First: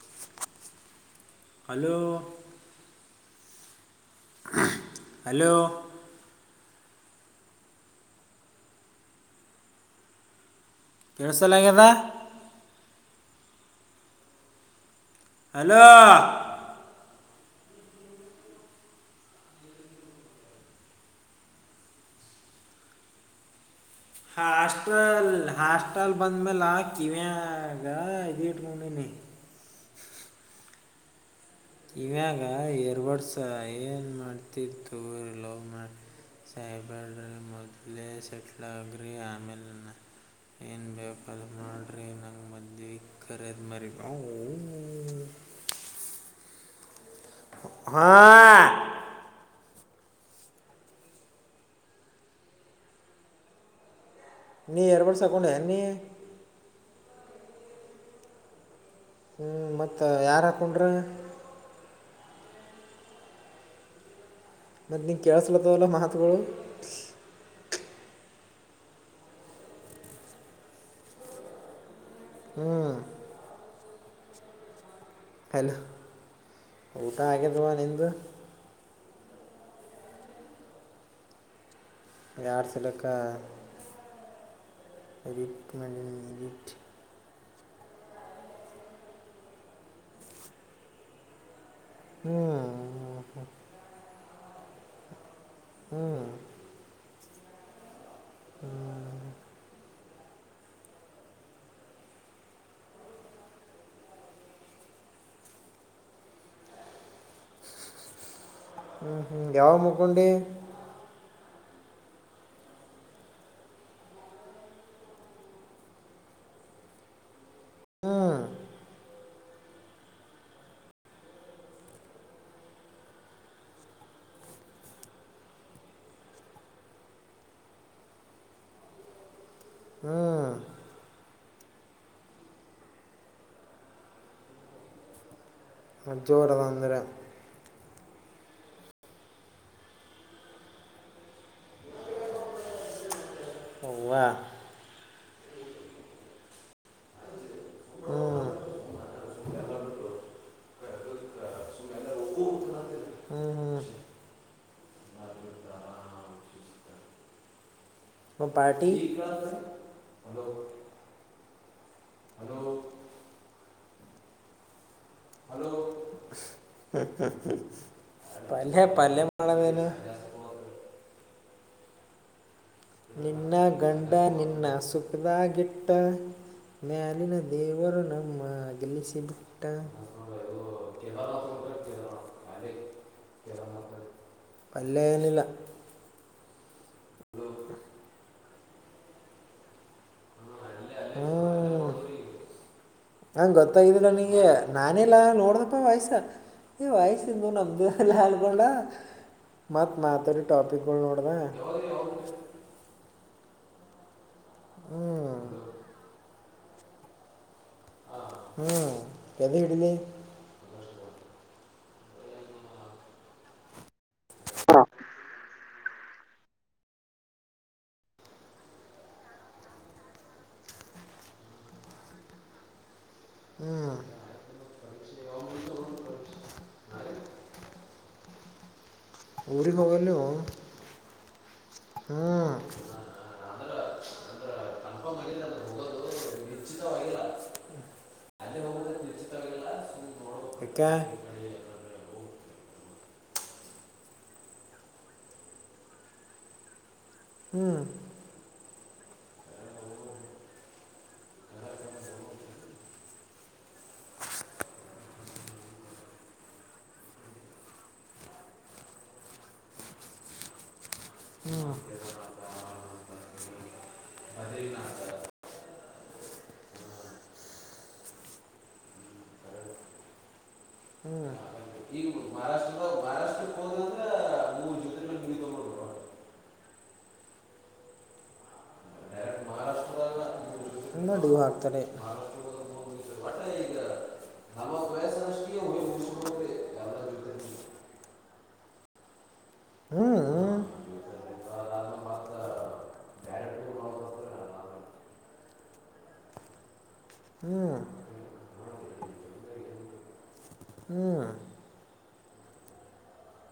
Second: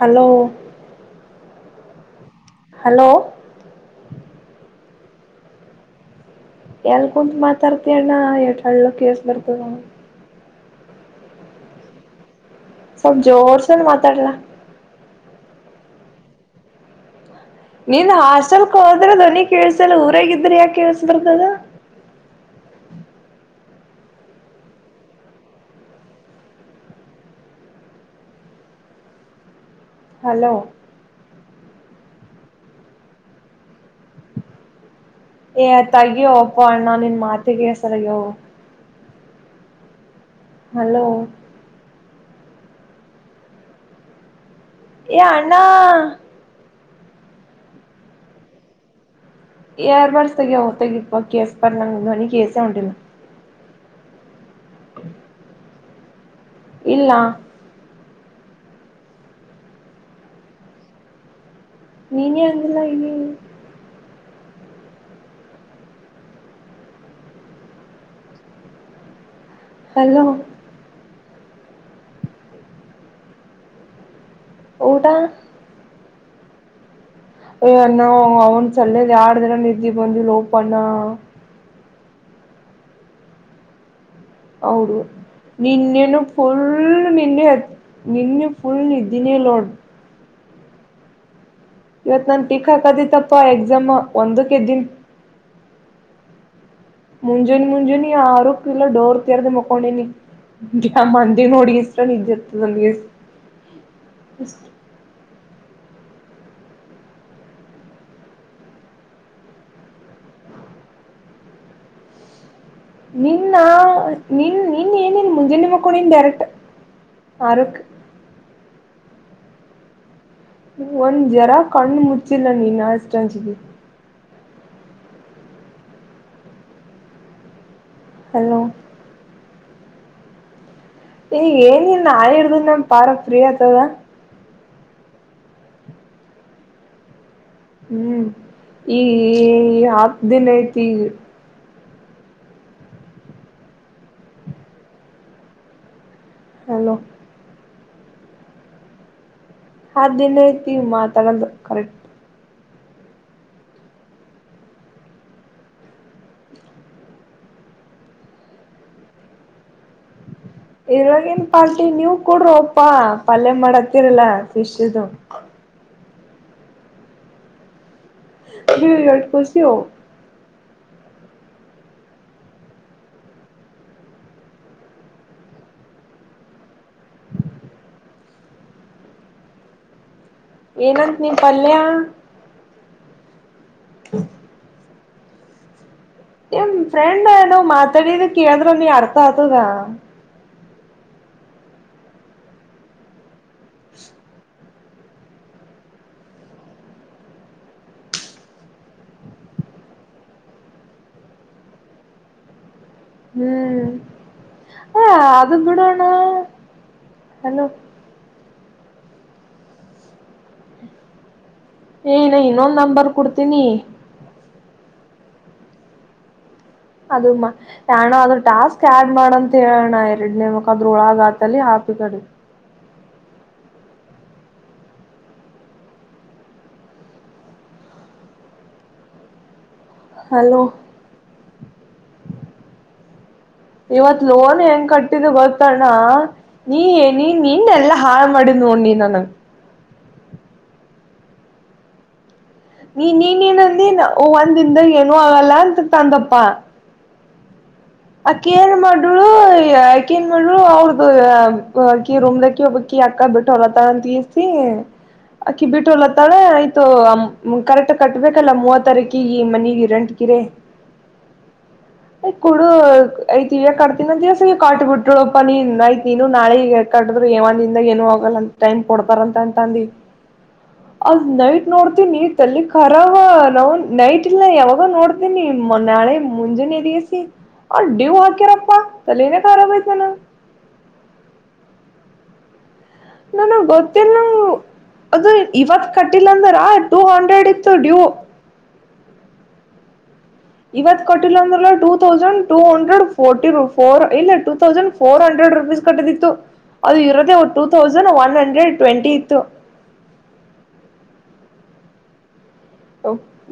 hello hello hello hello ಎಲ್ಲಿ ಕುಂತು ಮಾತಾಡ್ತಿ ಅಣ್ಣ ಎ ಹಳ್ಳು ಕೇಸ್ ಬರ್ತದ ಕೆಳಸೊಲಂಗಿದೆ ಸವಲ್ ಜೋರ್ಸು ಮಾತ್ರಾಡಲ್ಲ ಹಲೋ ನಿಂದ್ ಹಾಸ್ಟೆಲ್ಕ್ ಹೋದ್ರೆ ಧ್ನಿ ಕೇಸಲ್ಲ ಊರಾಗ ಇದ್ರ ಯಾಕ ಕೇಸಬಾರದದ [inaudible] ಹಾಸ್ಟಲ್ ಹಾಸ್ಟೆಲ್ ಬಂದ ಮೇಲ ಕಿವಿಯಗೇಡ್ ಮನ ಹಲೋ ಇವ್ಯಾಗ ಎರ್ ವಡ್ಸ ಏನ್ ಮಾಡ್ತಿತ್ತು ಲವ್ ಏ ಮಾಡಿ ತಗಿಯ ಒಪ್ಪ ಅಣ್ಣ ನಿನ್ ಸಾಯ್ಬೇಡ್ರಿ ಮಾತಿಗೆ ಹೆಸರಿಗ ೀ ಆಮೇಲೆ ಏನ್ ಹಲೋ ಬೇಪ ಮಾಡ ನಂಗ್ ಮಧ್ಯ ಕರೆದ್ ಮರಿ ಏ ಅಣ್ಣ ಹಾ ಏರ್ ಬಾಡ್ಸ್ ತ ಇ ಕೇಸ್ೋನಿ ಕೆಸ ಉಿಲ್ಲ ನೀ ಏರ್ಪಡ್ ಸಾಕೊಂಡೆ ಎ ನೀ ಇಲ್ಲಾ ಹ್ಮ್ ಮತ್ತ ಯಾರು ಹಾಕೊಂಡ್ರಿ ನೀನ್ ಅಂಗಲ್ಲ ಇ ಮತ್ತತ್ ನಿಂಗ ಕೇಳ್ಸ್ಲತ್ತವಲ್ಲ ಮಹತ್ಗಳು ಹಲೋ ಹ್ಮ್ ಊಟ ಹನು ಅ್ಣ ಅವನು ಸಲ್ಲ ಯಡುದ್ರ ನೆಜಿ ಬಂದ ಲೋಪಣಾ ಬಾರಸಲ್ಲಕ ಹೌದು ನಿನ್ನೆನು ಫುಲ್ ಎಡಿಟ್ ನಿನ್ನೆ ಅದ ನಿನ್ನೆ ಫುಲ್ ನಿಿದ್ದಿನೇ ಲೋಡ್ ಇವತ್ ಹ್ಞೂ ನಾನ್ ಟೀಕ್ ಹಾಕದತ್ತಪ್ಪಾ ಎಕ್ಸಾಮ್ ಒಂದಕ್ಕೆ ದನ್ ಹ್ಮ್ ಮುಂಜಾನೆ ಮುಂಜಾನಿ ಆರುಕ್ ಇಲ್ಲ ಡೋರ್ ಹ್ಞೂ ತರ್ದ ಮಕೊಂಡನಿ ಮಂದಿ ನೋಡಿ ಇಷ್ಟ ನಿಿದ್ದೆ ಇರ್ತದಲ್ಲಿಗೆ ಅಷ್ಟ ಹ್ಮ್ ಹ್ಮ್ ಯಾವ ಮುಕೊಂಡಿ ನಿನ್ನ ನಿನ್ ನಿನ್ ಏನನ್ ಮುಂಜಾನ ನಿಮ್ಮ ಕೊಡನ್ ಡೈರೆಕ್ಟ್ ಆರ ಹಾ ಒಂದ ಜರಾ ಕಣ್ಣು ಮುಚ್ಚಿಲ್ಲ ನೀನ್ಾಚಚ ಹಲೋ ಹ್ಞೂ ಈಗ ಏನಿನ್ ಆರ್್ದ ನಮ ಪಾರ ಪ್ರೀ ಆತದ ಅ ಜೋರದ ಅಂದ್ರೆ ಹ್ಮ್ ಈ ಹಕ್ ದಿನ ಐತಿ ಈ ಹ ಹಲೋ ಹ್ಞೂ ಹಿನ ಐತಿ ಮಾತಾಡದು ಕರೆಕ್ಟ್ ಹ್ಞೂ ಹ್ಞೂ ಮ ಪಾರ್ಟಿ ಇವಾಗಿನ್ ಪಾರ್ಟಿ ನೀವು ಕೂಡ್ರ ಅಪಾ ಪಲ್ಯ ಮಾಡತ್ತೀರಲ್ಲ ಿಶದು ಪಲ್ಲೆ ನೀವ್ ಪಲ್ಲೆ ಎಡ್ ಖುಷಿ ಮಳವೇನು ನಿನ್ನ ಗಂಡ ನಿನ್ನ ಸುಖದಾಗಿಟ್ಟ ಮ ಅಲ್ಲಿಿನ ದೇವರು ನ ಗೆಲ್ಲಿಸಿ ಬಿಟ್ಟ ಏನಂತ ನೀ ಪಲ್ಯ ಹ ಲೇನಲಾ ಏನ್ ಫ್ರೆಂಡ್ ನಾವ್ ಮಾತಾಡಿದ ಕೇಳಿದ್ರ ನೀ ಅರ್ಥ ಆತದ ಹ್ಮ ಹಂಗ ಗೊತ್ತಾಗಿದ್ದೀರ ನಿಂಗೆ ನಾನೆಲ್ಲಾ ನೋಡ್ದಪ್ಪ ವಯ್ಸ ಏ ವಯ್ಸಂದು ನಮ್ದು ಎಲ್ಲ ಹಳ್ಕೊಂಡ ಮತ್ ಮಾತರಿ ಟಾಪಿಕ್ಗಳು ನೋಡ್ದ ಹ್ಮ್ ಅ ಅದೆಂದೂಡಣ ಹಲೋ ಹ್ಮ್ ಎದ ಹಡಿಿಲ್ಲ ಏನ ಇನ್ನೊಂದ್ ನಂಬರ್ ಕೊಡ್ತೀನಿ ಹಾ ಅದು ಮಾ ಯಣ ಅ್ರ ಟಾಸ್ಕ್ ಆಡ್ ಮಾಡಂತ ಹೇಳೋಣ ಎರಡ್ನೇ ಮುಕ್ಾದ್ರರು ಒಳಗಾತಲ್ಲಿ ಕಾಿ ತಡೆ ಹ್ಞೂ ಅ ಹೋಗವನ್ನು ಹಲೋ ಅಂದ್ರೆ ಇವತ್ ಅಂದ್ರೆ ಲೋನ್ ಹೆಂಗ್ ಕನ್ಫರ್ಮ್ ಕಟ್ಟಿದ್ದ ಆಗಿಲ್ಲ ಅದು ಬೊತ್ಣ ಹೋಗೋದು ನೀ ನಿಶ್ಚಿತವಾಗಿಲ್ಲ ನೀ ನಿನ್ನ ಎಲ್ಲ ಹಾಳ ಮಾಡಡಿಿದ ನೀ ನನಗೆ ಇೆ ನೀ ನೀನನಂದ ಒ ಒಂದಿನದ ಏನ ಆಗಲ್ಲ ಅಂತ ತಂದಪ್ಪಾ ಹ್ಮ್ ಅಕ್ಕ ಏನ್ ಮಾಡಳು ಅಕ ನ್ ಮಾಡರು ಅವ್ರ್ದ ಅಕಿ ರೂಮ್್ದಕಿ ಹೋಗಬಕಿ ಯಕ್ಕ ಬಿಠೋರ ತಂತೀರ್ ಸಿ ಅಕ್ಕಿ ಬಿಟ್ಟುಲ್ಲಾಳೆ ಆಯ್ತು ಕರೆಕ್ಟ್ ಕಟ್ಬೇಕಲ್ಲ ಮೂವ ತಾರೀಕು ಈ ಮನೆ ರಂಟ ಕರ ಹ್ಮ ಐತಿವ ಕಟ್ತೀನ ದಿವವಸ ಕಾಟ್ಿ ಬದ್ರಿನಾಥ ಬಿಟ್ರುಪ್ಪ ನೀನ್ ಐತಿ ನಾಳೆಗ ಕ್ರು ಏಂತ ಏ ಟೈಮ್ ಕೊಡ್ತಾರಂತ ಅಂತ ಅ ನೈಟ್ ನೋಡ್ ಹ್ಞೂ ಈಗ ನೀ ತಲ್ಲಿ ಮಹಾರಾಷ್ಟ್ರದಾಗ ಖರಾವ ಮಹಾರಾಷ್ಟ್ರಕ್ಕೆ ನಾವು ಹೋದಂದ್ರೆ ನೈಟ್ ಇನ ಮೂರು ಯಾವಾಗ ಜೊತೆ ಮುಗಿತು ನೋಡ್ತೇನಿ ಮ ನೋಡ್ರು ನಾಳೆ ಮುಂಜಾನೆ ದಗಸ ಅಡ್ಡಡಿವು ಆಕ ರಪ್ಪಾ ತಲೆನೆ ಕಾರರ ಬತನ ಇನ್ನಡಿಗೂ ಹಾಕ್ತಾರೆ ಮೂರು ಒಟ್ಟ ನನ್ಗ್ ಈಗ ಗೊತ್ತೇಿಲ್ಲ ನಮ್ಮ ಅದು ವಯಸ್ಸಿನಷ್ಟಿಗೆ ಹೋಗಿ ಇವತ್ ಕಟ್ಟಿಲ್ಲ ಮುಗಿಸ್ಬಿಡ್ಬೇಕು ಅಂದ್ರ ಎಲ್ಲ ಟೂ ಜೊತೆ ಹಂಡ್ರೆಡ್ ಇತ್ತು ಡ್ಯೂ ಹ್ಞೂ ಇವತ್ ಕಟ್ಟಿಲ್ಲ ಅಂದ್ರ two thousand two hundred forty four ಇಲ್ಲ two thousand four hundred rupees ಕಟ್ಟದಿತ್ತು ಅದು ಇರದೇ ಹ್ಞೂ ಹ್ಞೂ two thousand one hundred twenty ಇತ್ತು ಹ್ಮ್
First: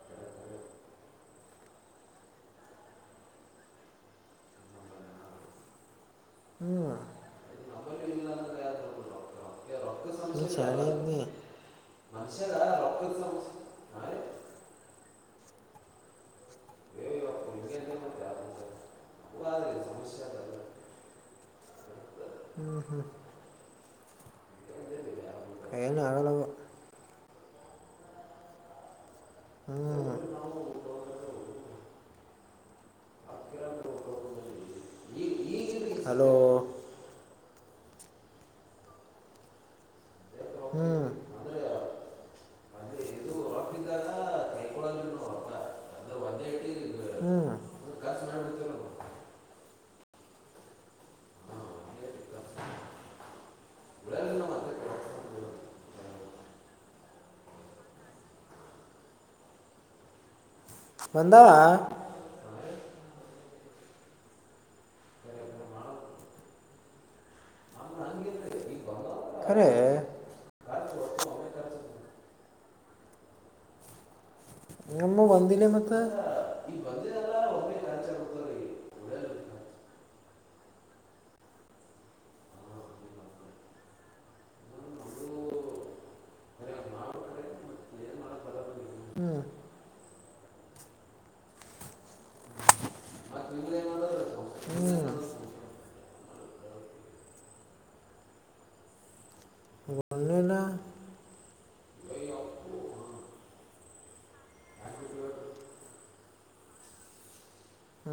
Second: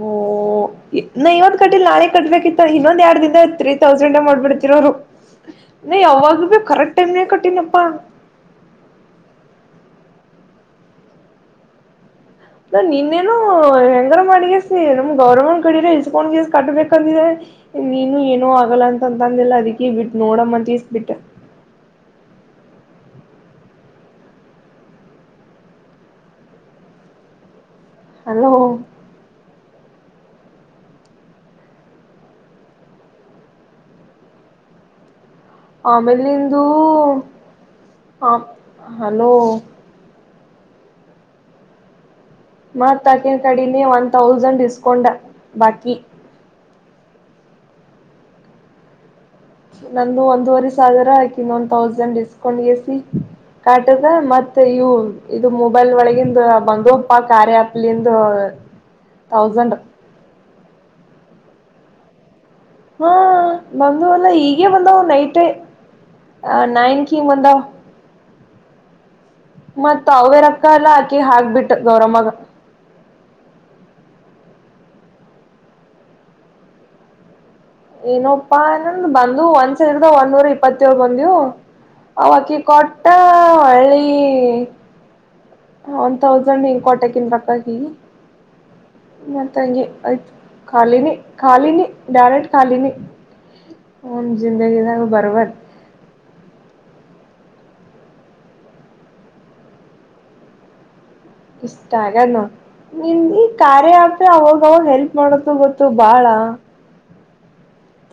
ಓ ನ ಇವಂದ್ ಕಟ್ಟಿಲ್ಲ ನಾಳೆ ಕಟ್ಬೇಕಿತ್ತ ಇನ್ನೊಂದ್ ಎರಡ್ ದಿನ ತ್ರೀ ತೌಸಂಡ್ ಮಾಡ್ಬಿಡ್ತಿರೋರು ನೀ ಯಾವಾಗ ಭ ಹ್ಞೂ ಕರೆಕ್ಟ್ ಟೈಮ್ನ ಕಟ್ಟಿನಪ್ಪಾ ನೀ ಚನನ್ನ ಅ ನಿನ್ನೇನು ಮಾಡ ನಮ್ ಗೌರವ ಕಡ ಇಲ್ಸ್ಕೊಂಡ್ ಜೀ ಕಟ್ಬೇಕಂದಿದೆ ಇವತ್ತು ಹಿಂಗೆ ನೀನು ಮತ್ತೆ ಯಾರು ಏನು ಆಗಲ್ಲ ಅಂತ ಅಂತ ಅಂದಿಲ್ಲ ಹೋದ್ರೆ ಅದಿ ಬಿಟ್ಟ ನೋಡಮ್ಮಂತ ಇಸ್ ಬಿಟ್ಟ ಹ್ಮ್ ಲ್ಲ ಆಳಳ ಹಲೋ ಹ್ಞೂ ನಾವು ಅಕ್ಕಿರಾಂದ್ರೆ ಈಗ ಈಗಿನ ಹಲೋ ಆಮೇಲಿಂದು ಆ ಹಲೋ ಹ್ಮ್ ಮತ್ ತಾಕಿನ ಕಡಿನೆ ಒನ್ ಇದ್ದಾಗ ತೌಸಂಡ್ ಡಿಸ್ಕೌೊಂಡ ಕೈಕೊಳ್ಳೋದಿಲ್ಲ ನಾವು ರೊಕ್ಕ ಬಾಕಿ ಅಂದ್ರೆ ಒಂದೇ ಇಟ್ಟು ಹ್ಞೂ ಖರ್ಚು ಮಾಡಿಬಿಡ್ತೇವೆ ನಾವು ನಂದು ಒಂದುವರೆ ಸಾವರ ಆಾಕ ಹಾಂ ಇನ್ನೊಂದ್ ಒಂದೇ ತೌಸಂಡ್ ಇಟ್ಟು ಡಿಸ್ಕೌಂಟ್ ಖರ್ಚು ಸಿ ಕಾಟದ ಉಳಿಯಲ್ಲ ನಾವು ಮತ್ತೆ ಇವು ಇದು ಮೊಬೈಲ್ ಒಳಗಂದು ಬಂದಪ್ಪ ಕಾರ್ಯ್ಯಾಪ್ಲಿಂದು ತೌಸಂಡಂಡ್ ಬಂದ ಹಾ ಬಂದ ಅಲ್ಲ ಈಗೇ ಬಂದವ ನೈಟೇ ಮಾಡೋದು ಆ ನೈನ್ ಕಿ ಒಂದ ಖರೆ ಮತ್ತ್ ಅವೆ ರಕ್ಕ ಎಲ್ಲ ಆಕಿ ಹಾಕ್ಬಿಟ್ಟು ಗೌರಮ್ಮಗ ನಮ್ಮ ಬಂದಿಲ್ಲ ಮತ್ತ ಏನಪ್ಪಾ ಇನಂದ್ ಬಂದು ಒಂದ್ಸರ್ದ ಒಂದ್ ನೂರ ಇಪ್ಪತ್ತಏಳ್ ಬಂದವು ಅವ ಬಕಿ ಕೊಟ್ಟಾ ಒಳ್ಳಳ್ಳಿ ಒಂದ್ ತೌಸಂಡ್ ಹಂಗ ಕೋಟೆಗಿನ್ ಬಕ್ಕಾಗಿ ಹ್ಞೂ ಮತ್ತಂಗಿ ಆಯ್ತು ಖಾಲಿನಿ ಖಾಲಿನಿ ಡರೆಕ್ಟ್ ಖಾಲಿನಿ ಹ ಜಿಂದಗಿ ಸ ಬರಬರ್ ಗೊಣ್ಣಿಲ್ಲ ಇಷ್ಟಾಗನ್ನ ನಿಮ ಈ ಕಾರ್ಯ ಆತ್ರೆ ಅವಾಗ ಅವಾಗ ಹೆಲ್ಪ್ ಮಾಡದು ಗೊತ್ತು ಬಾಳ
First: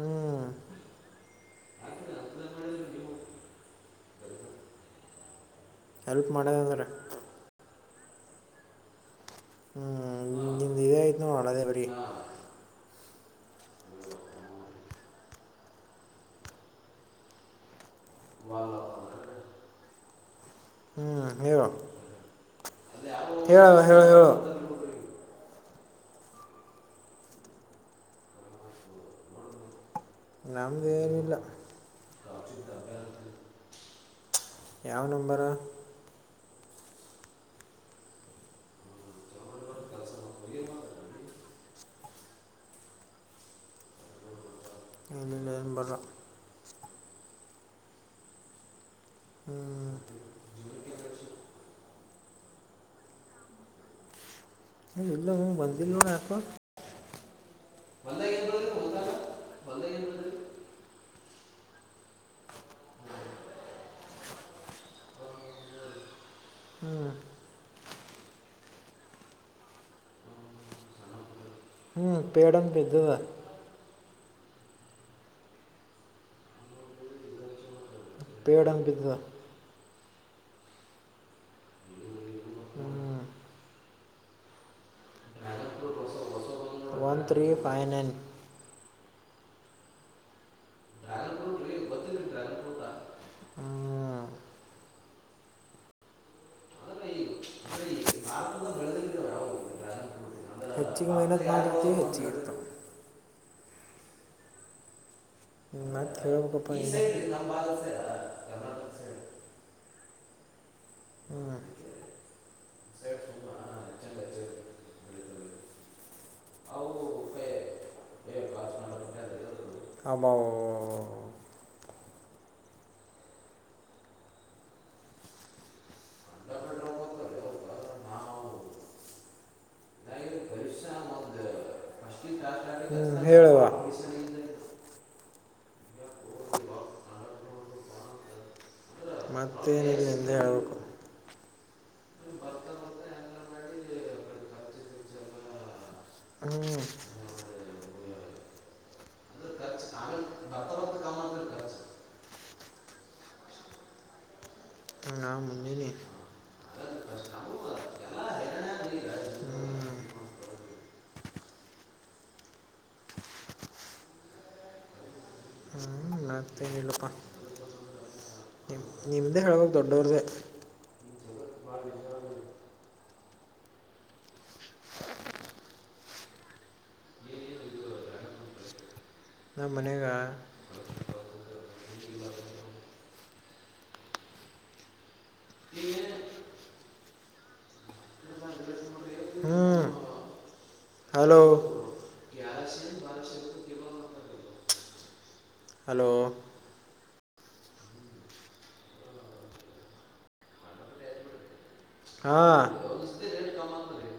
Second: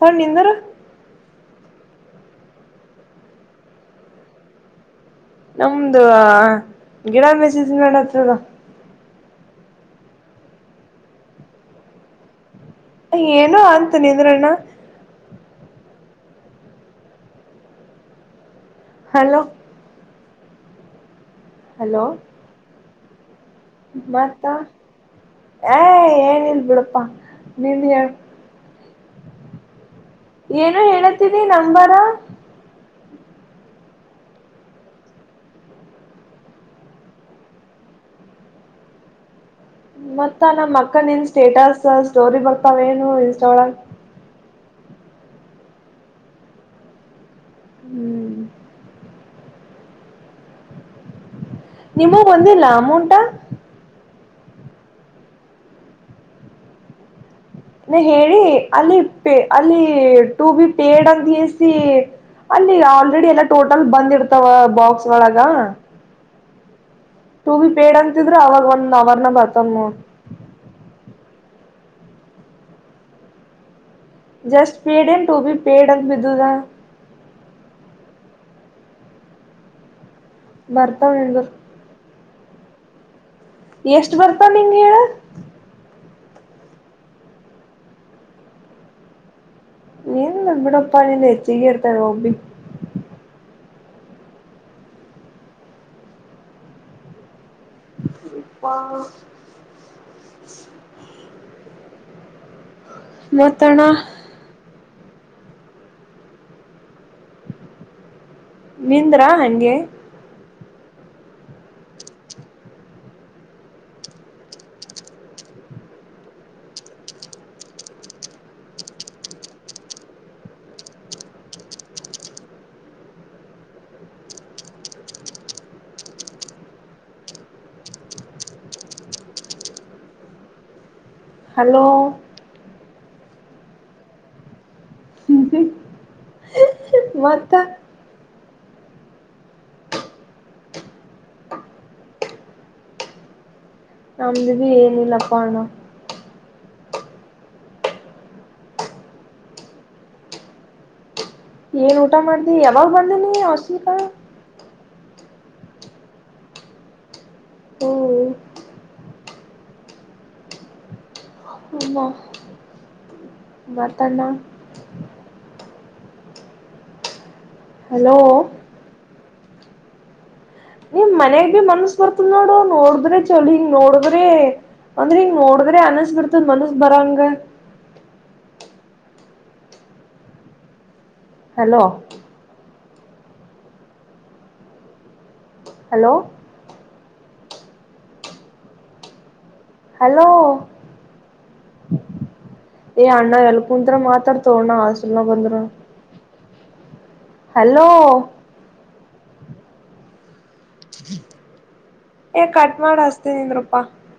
ತ್ಣ ನಿಂದರು ನಮ್ದು ಹೆಲ್ಪ್ ಮಾಡ್ಯಾರ ಗಿಡ ಮೆಸಜ್ ಮಾಡೇಡತ್ರದ ಇದಯನ ಮಾಡಣದೇವರಿ ಏನು ಅಂತ ನಿಂದ್ರಣ್ಣ ಹಲೋ ಹ್ಞೂ ಹಲೋ ಹೇಳ ಹೇಳೋ ಹೇಳೋ ಹೇ ಏನಿಲ್ಲ ಬಿಡಪಾ ನಿನ್ನೆ ಹೇಳ ಏನೋ ನಮ್ದು ಏನಿಲ್ಲ ಹೇಳತದಿ ನಂಬರಾ ಯಾವ ನಂಬರ ಮತ್ತ ನಮ್ಮ ಅಕ್ಕನ್ನ್ ಸ್ಟೇಟಸ್ ಸ್ಟೋರಿ ಬರ್ತಾವೇನು ಇನ್ಸ್ಟಳಗ ಇಲ್ಲ ಏನು ಬರ ಹ್ಮ್ ಹ್ಞೂ ನಿಮೂವ ಬಂದಿಲ್ಲ ಅಮೌಂಟ [inaudible] ನೀವ ಹೇಳಿ ಅಲ್ಲಿ ಪೆ ಅಲ್ಲಿ ಟು ಬಿ ಪೇಡ್ ಅಂತಸಿ ಅಲ್ಲಿ ಆಲ್ರೆಡಿ ಎಲ್ಲ ಟೋಟಲ್ ಬಂದ್ರ್ತಾವ ಬಾಕ್ಸ್ ಒಳಗ ಹ್ಞೂ ಟು ಬಿ ಪೇಡ್ ಅಂತಿದ್ರ ಅವಾಗ ಒಂದ್ ಅವರ್ನಗ ಬರ್ತವನೋಡ ಹ್ಞ ಪೇಡಂತ ಬಿದದ ಜಸ್ ಪೇಡೇನ ಟು ಬಿ ಪೇಡಾ ಅಂತ ಬಿದುದಾ ಪೇಡಂತ ಬಿದ್ದದ ಭರ್ತಾವ ನಿಂದರ ಹ್ಞೂ ಎಷ್ಟ ಬರ್ತವಾ ನಿನಗ ಹೇಳ ಒನ್ ತ್ರೀ ಫೈವ್ ನೈನ್ ನಿಂದ ಬಿಡಪಾ ನಿಂದು ಹ್ಞೂ ಹೇಚ್ಚಿಗೆ ಇರ್ತಾವ ಎವಾಗ ಬಿ ಇಪ್ಪಾ ಹೆಚ್ಚಿಗೆ ಮೈನತ ಮಾಡರತಿವಿ ಹೆಚ್ಚಗಿರತವ ಮತ್ತಣ ಮತ್ತ ಹೇಳಬೇಕಪಾ ನೀವೆ ನಿಂದ್ರಾ ಹಂಗೆ ಹ್ಮ್ ಅಬ್ಬಾಬ್ಬವ ಹಲೋ ಹ್ಮ್, ಹೇಳುವ ಹ್ಮ ಮತ್ತ ಮತ್ತೆೇನಿಲ್ಲ ನಿಂದೇ ಹೇಳ್ಬೇಕು ನಮ್ದ ಬಿ ಏನಿಲ್ಲಪ್ಪಣ ಹೇಳಬೇಕು ಹ್ಞೂ ಏನ್ ಊಟ ಮಾಡ್ದಿ ಯಾವಾಗ ಬಂದನಿ ಹಾಸ್ಟೆಲಕಾ ನಾ ಮುಂದಿನಿ ಹ್ಮ ಅಮ್ಮ ಮತ್ತಣ್ಣ ಮತ್ತೆನಿಲ್ಲಪ್ಪ ಹಲೋ ನಿಮ್ದೆ ಹೇಳಬೇಕ್ ದೊಡ್ಡವ್ರ್ದೇ ಮನ್ಯಗ್ ಭಿ ಮನಸ್ಸ ಬರ್ತದ ನೋಡು ನೋಡದ್ರೆ ಚಲ ಹಿಂಗ ನೋಡಿದ್ರೆ ಅಂದ್ರ ಹಿಂಗ ನೋಡಿದ್ರೆ ಅನಸ್ ಬಿಡ್ತದ ಮನಸ್ಸ ಬರಂಗ ನ ಮನ್ಯಗ ಹಲೋ ಹಲೋ ಹ್ಞೂ ಹಲೋ ಹಲೋ ಏ ಅಣ್ಣ ಎಲಕಂತರ ಮಾತ್ರಡ್ ತೋಣ ಹಾಸ್ಟೆಲನಾಗ ಬಂದರನು ಹಲೋ ಹಲೋ ಏ ಕಟ್ ಮಾಡ ಹಚ್ಚತಿನಿಂದ್ರಪಾ ಹಾಂ